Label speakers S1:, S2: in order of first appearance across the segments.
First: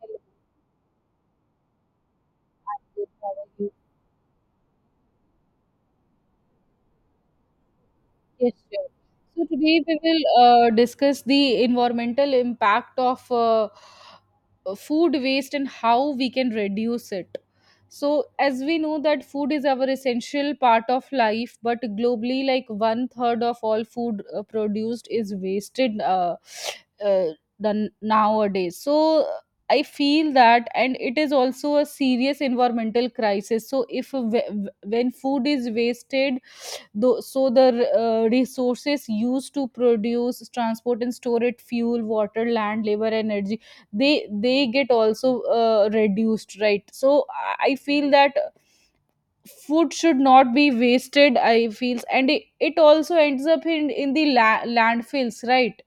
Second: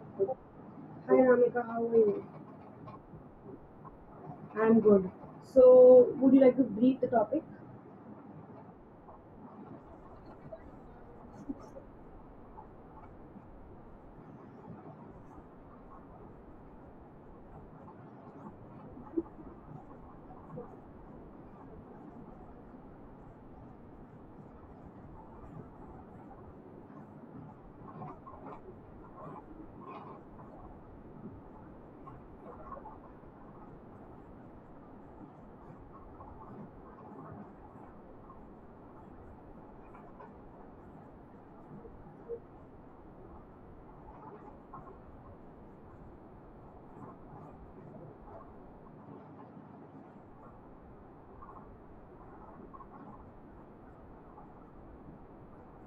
S1: Hello,
S2: Hi Ramika, how are you?
S1: good. How are you?
S2: I'm good. So, would you like to brief the topic?
S1: Yes, sure. So today we will discuss the environmental impact of food waste and how we can reduce it. So as we know that food is our essential part of life, but globally, like one third of all food produced is wasted uh, done nowadays. So I feel that, and it is also a serious environmental crisis. So if w- w- when food is wasted though, so the resources used to produce, transport, and store it, fuel, water, land, labor, energy, they get also reduced, right? So I feel that food should not be wasted. I feel, and it also ends up in landfills, right?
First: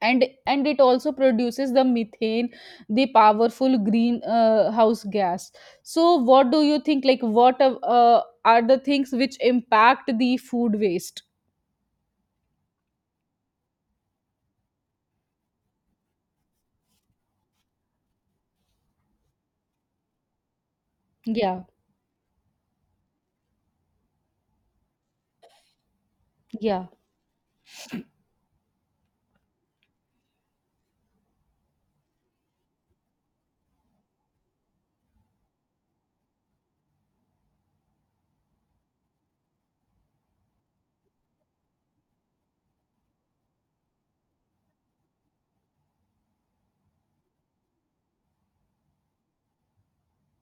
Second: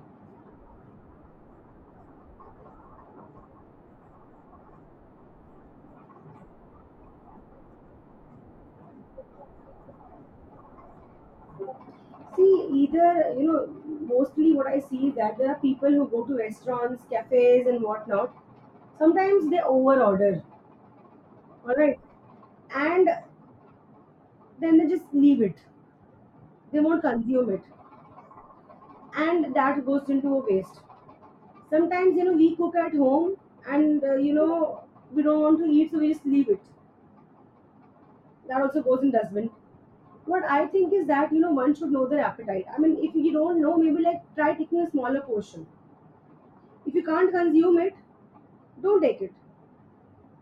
S1: And it also produces the methane, the powerful green house gas. So, what do you think? Like, what are the things which impact the food waste?
S2: See, either, you know, mostly what I see is that there are people who go to restaurants, cafes, and whatnot. Sometimes they overorder,
S1: Yeah,
S2: all right, and then they just leave it. They
S1: yeah,
S2: won't consume it, and that goes into a waste. Sometimes, you know, we cook at home, and you know, we don't want to eat, so we just leave it. That also goes in dustbin. What I think is that you know one should know their appetite. I mean, if you don't know, maybe like try taking a smaller portion. If you can't consume it, don't take it.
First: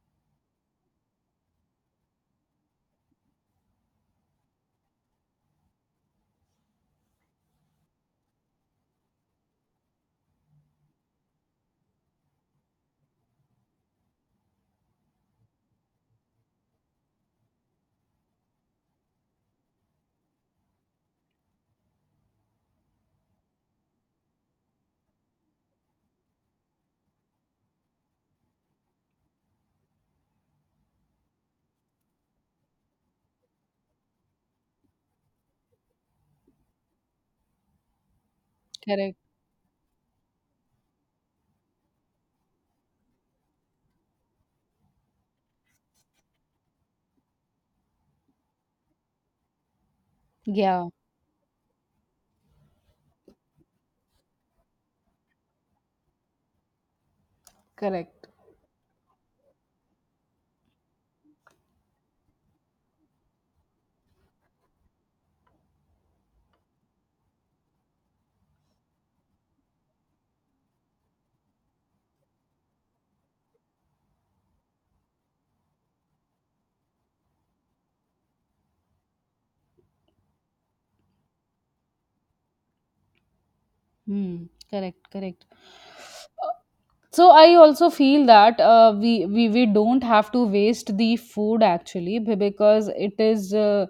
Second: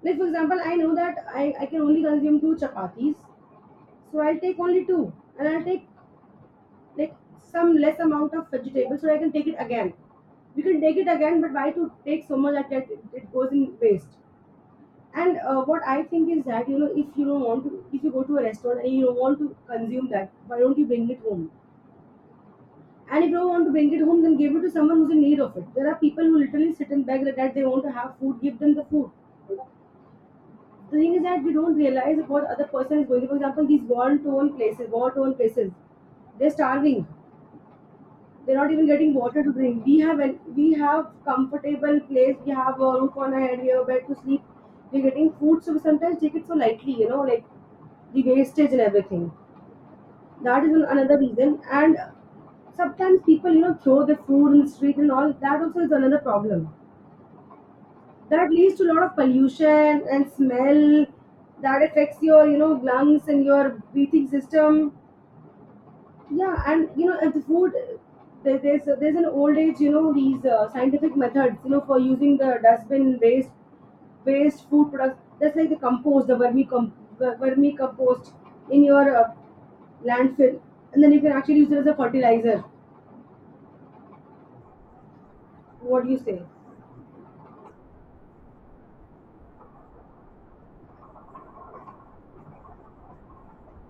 S2: Like for example, I know that I can only consume two chapatis, so I'll take only two, and I'll take like some less amount of vegetables so I can take it again. We can take it again, but why to take so much that it goes in waste? And what I think is that you know if you don't want to, if you go to a restaurant and you don't want to consume that, why don't you bring it home? And if you want to bring it home, then give it to someone who's in need of it. There are people who literally sit and beg that they want to have food, give them the food. The thing is that we don't realize what other person is going through. For example, these war-torn places, they're starving. They're not even getting
S1: correct.
S2: water to drink. We have comfortable place. We have a roof on our head. We have a bed to sleep. We're getting food, so we sometimes take it so lightly. You know, like the wastage and everything. That is
S1: Yeah.
S2: another reason, and sometimes people you know throw their food in the street, and all that also is another problem
S1: Correct.
S2: that leads to a lot of pollution and smell, that affects your you know lungs and your breathing system, yeah, and you know, and the food, there's an old age you know, these scientific methods, you know, for using the dustbin waste, food products, that's like the compost, the vermi compost in your landfill, and then you can actually use it as a fertilizer.
S1: Hmm, correct, correct.
S2: What do you say?
S1: Uh, So I also feel that we don't have to waste the food actually because it is uh,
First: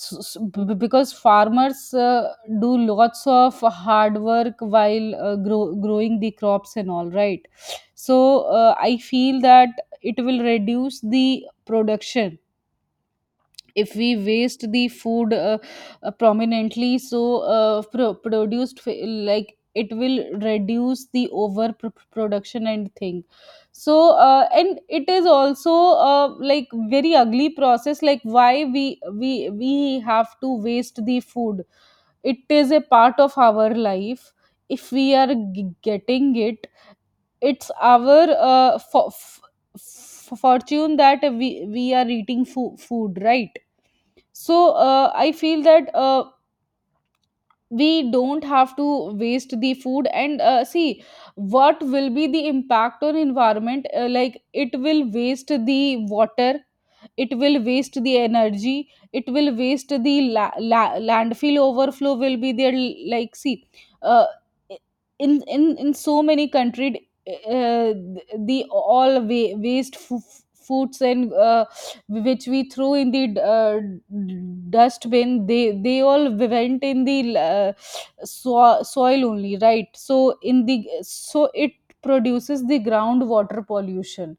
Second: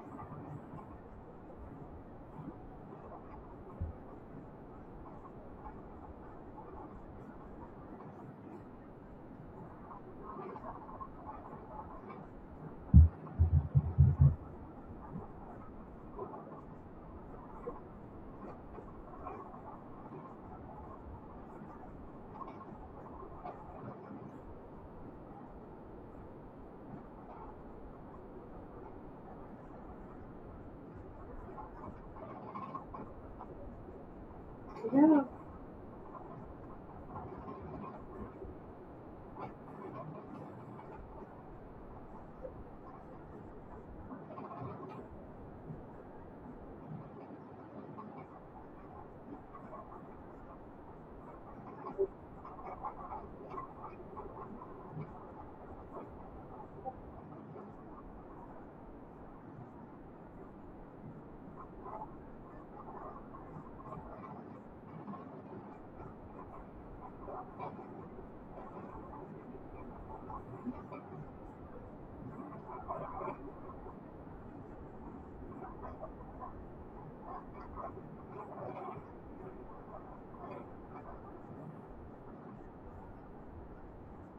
S1: s- s- b- b- because farmers do lots of hard work while growing the crops and all right. So I feel that it will reduce the production if we waste the food prominently so produced like it will reduce the over production and thing so and it is also like very ugly process like why we have to waste the food. It is a part of our life if we
S2: Yeah.
S1: are getting it. It's our uh, fo- f- fortune that we are eating food, right? So I feel that we don't have to waste the food and see what will be the impact on environment, like it will waste the water, it will waste the energy, it will waste landfill overflow will be there. Like see, uh, in in so many countries, uh, the all waste foods and which we throw in the uh, dustbin, they all went in the uh, soil only, right? So in the so it produces the groundwater pollution.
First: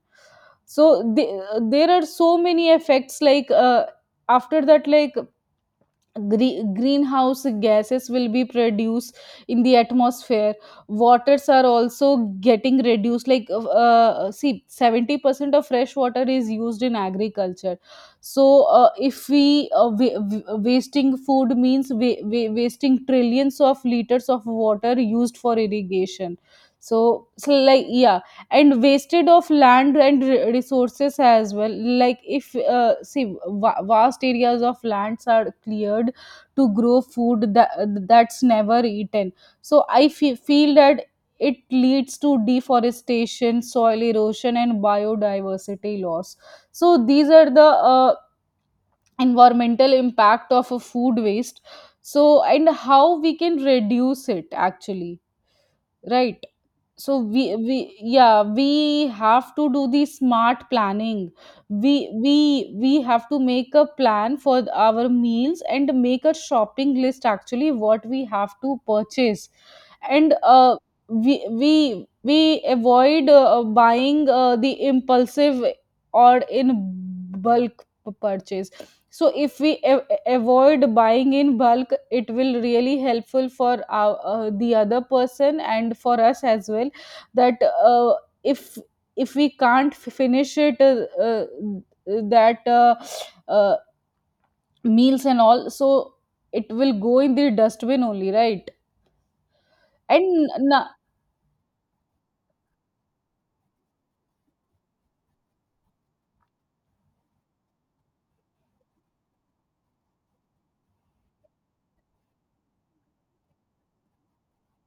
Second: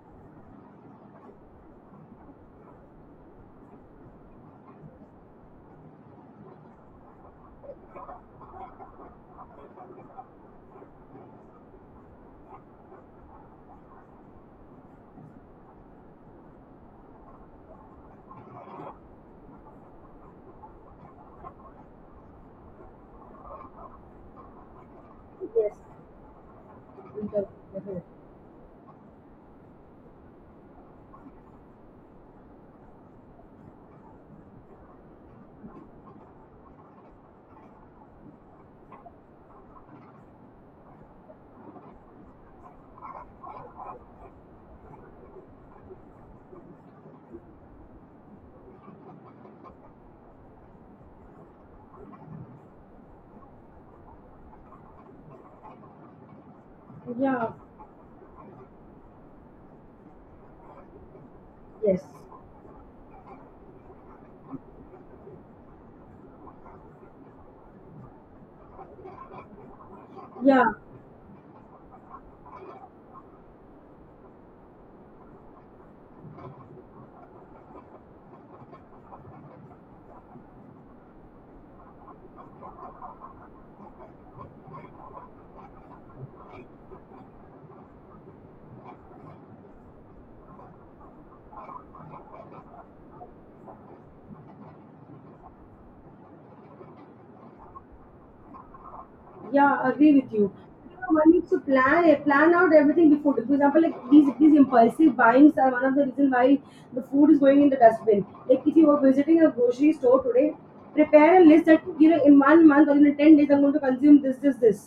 S1: So the, there are so many effects like, after that like greenhouse gases will be produced in the atmosphere. Waters are also getting reduced like see 70% of fresh water is used in agriculture. So if we wasting food means wasting trillions of liters of water used for
S2: Yes.
S1: irrigation. So
S2: Inter-
S1: so like,
S2: mhm.
S1: yeah, and wasted of land and resources as well. Like if, see, vast areas of lands are cleared to grow food that that's never eaten. So I feel that it leads to deforestation, soil erosion, and biodiversity loss. So these are the uh, environmental impact of a food waste. So and how we can reduce it actually, right? So
S2: Yeah.
S1: we yeah, we have to do the smart planning. we
S2: Yes.
S1: we we have to make a plan for our meals and make a shopping list actually what we have to purchase. And
S2: Yeah.
S1: we avoid buying the impulsive or in bulk purchase. So if we avoid buying in bulk, it will really helpful for our, the other person and for us as well, that if if we can't finish it that uh, meals and all, so it will go in the dustbin only, right?
S2: Yeah, I agree with you.
S1: and n-
S2: You know, one needs to plan it, plan out everything before. For example, like these impulsive buyings are one of the reason why the food is going in the dustbin. Like if you are visiting a grocery store today, prepare a list that you know in 1 month or in 10 days I'm going to consume this, this, this.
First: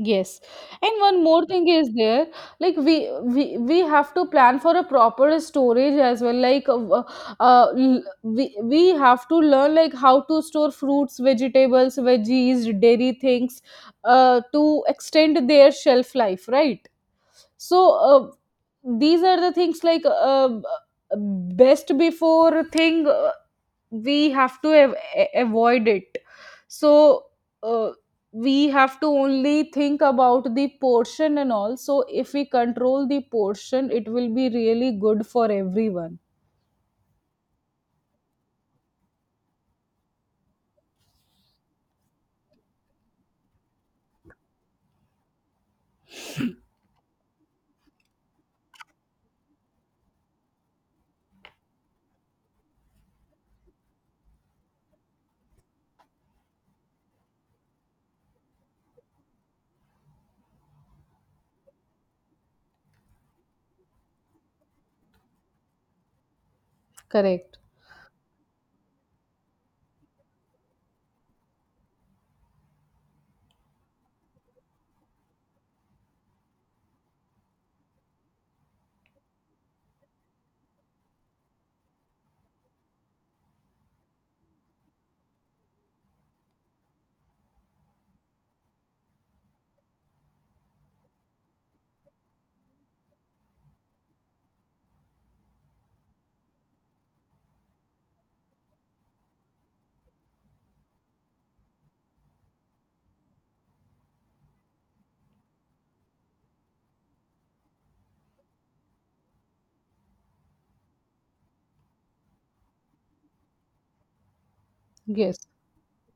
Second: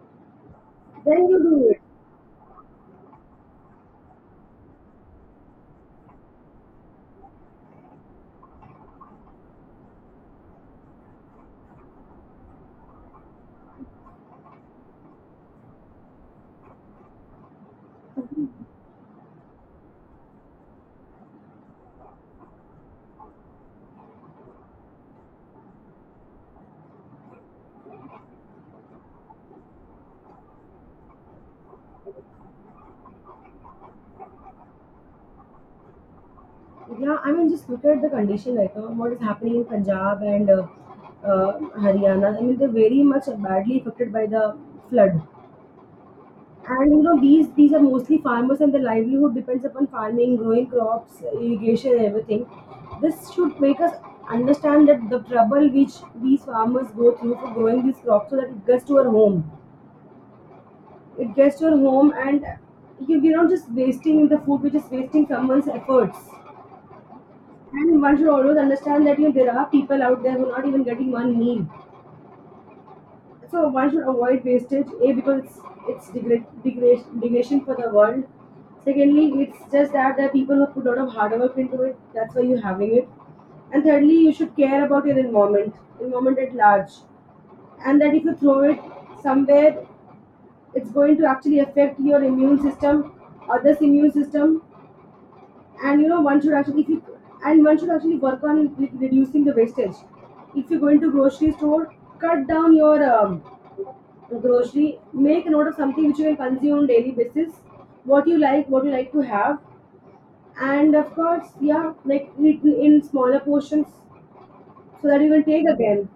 S1: Yes. And one
S2: Then you
S1: more thing
S2: do it.
S1: is there, like we have to plan for a proper storage as well. Like we have to learn like how to store fruits, vegetables, veggies, dairy things, to extend their shelf life, right? So these are the things like, best before thing we have to avoid it. So. Uh, we have to only think about the portion and all, so if we control the portion, it will be really good for everyone.
S2: Yeah, I mean, just look at the condition right now. What is happening in Punjab and Haryana? I mean, they're very much badly affected by the flood. And you know, these are mostly farmers, and their livelihood depends upon farming, growing crops, irrigation, and everything. This should make us understand that the trouble which these farmers go through for growing these crops, so that it gets to our home. It gets to our home, and you're not just wasting the food, we're just wasting someone's efforts.
S1: Correct.
S2: And one should always understand that you know there are people out there who are not even getting one meal. So one should avoid wastage. A because it's degradation for the world. Secondly, it's just that there are people who put a lot of hard work into it. That's why you're having it. And thirdly, you should care about your environment, environment at large, and that if you throw it somewhere, it's going to actually affect your immune system, others' immune system, and you know one should actually if you and one should actually work on like reducing the wastage. If you go into grocery store, cut down your grocery, make a note of something which you can consume on daily basis, what you like, what you like to have, and of course, yeah, like eat in smaller portions so that you can
S1: Yes.
S2: take again.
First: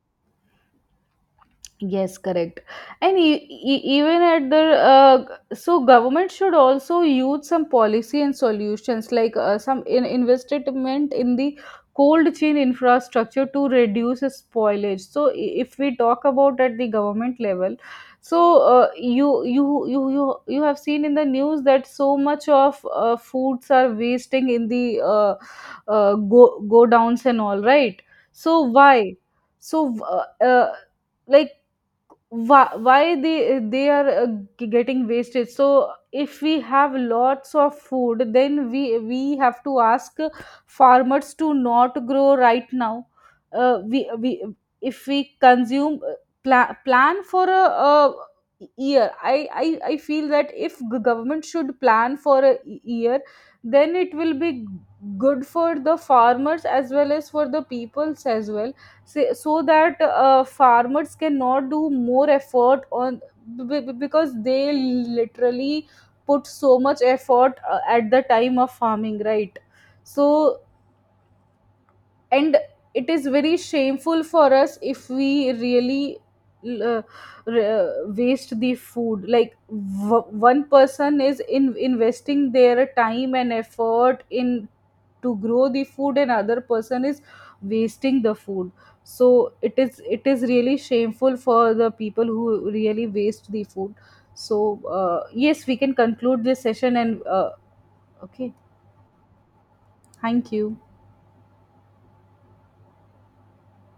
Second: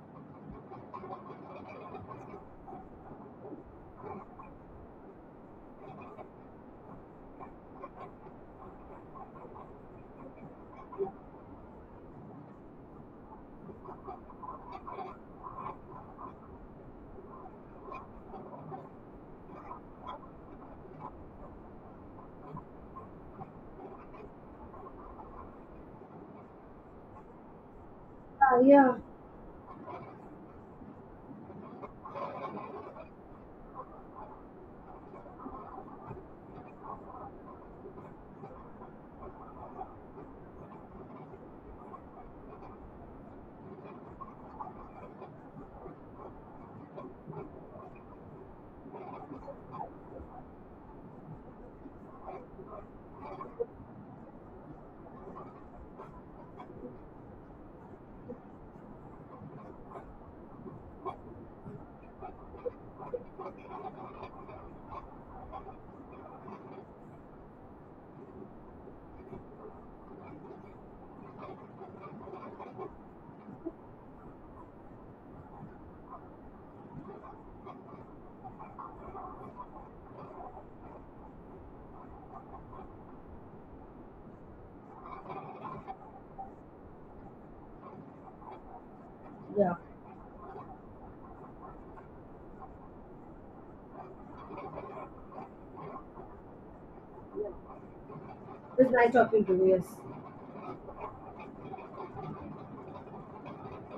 S1: Yes, correct. And even at the so government should also use some policy and solutions like some investment in the cold chain infrastructure to reduce spoilage. So if we talk about at the government level, so you have seen in the news that so much of foods are wasting in the go downs and all, right?
S2: Ah,
S1: So
S2: yeah.
S1: why? So like, why they are getting wasted. So if we have lots of food, then we have to ask farmers to not grow right now. We if we consume, plan for a year. I I feel that if g- government should plan for a year, then it will be good for the farmers as well as for the peoples as well. Say, so that farmers cannot do more effort on because they literally put so much effort at the time of farming, right? So and it is very shameful for us if we really uh, re- waste the food, like one person is in investing their time and effort in to grow the food and other person is wasting the food. So
S2: Yeah,
S1: it is, it is really shameful for the people who really waste the food. So yes, we can conclude this session and okay,
S2: it was nice talking to you. Yes.
S1: thank you.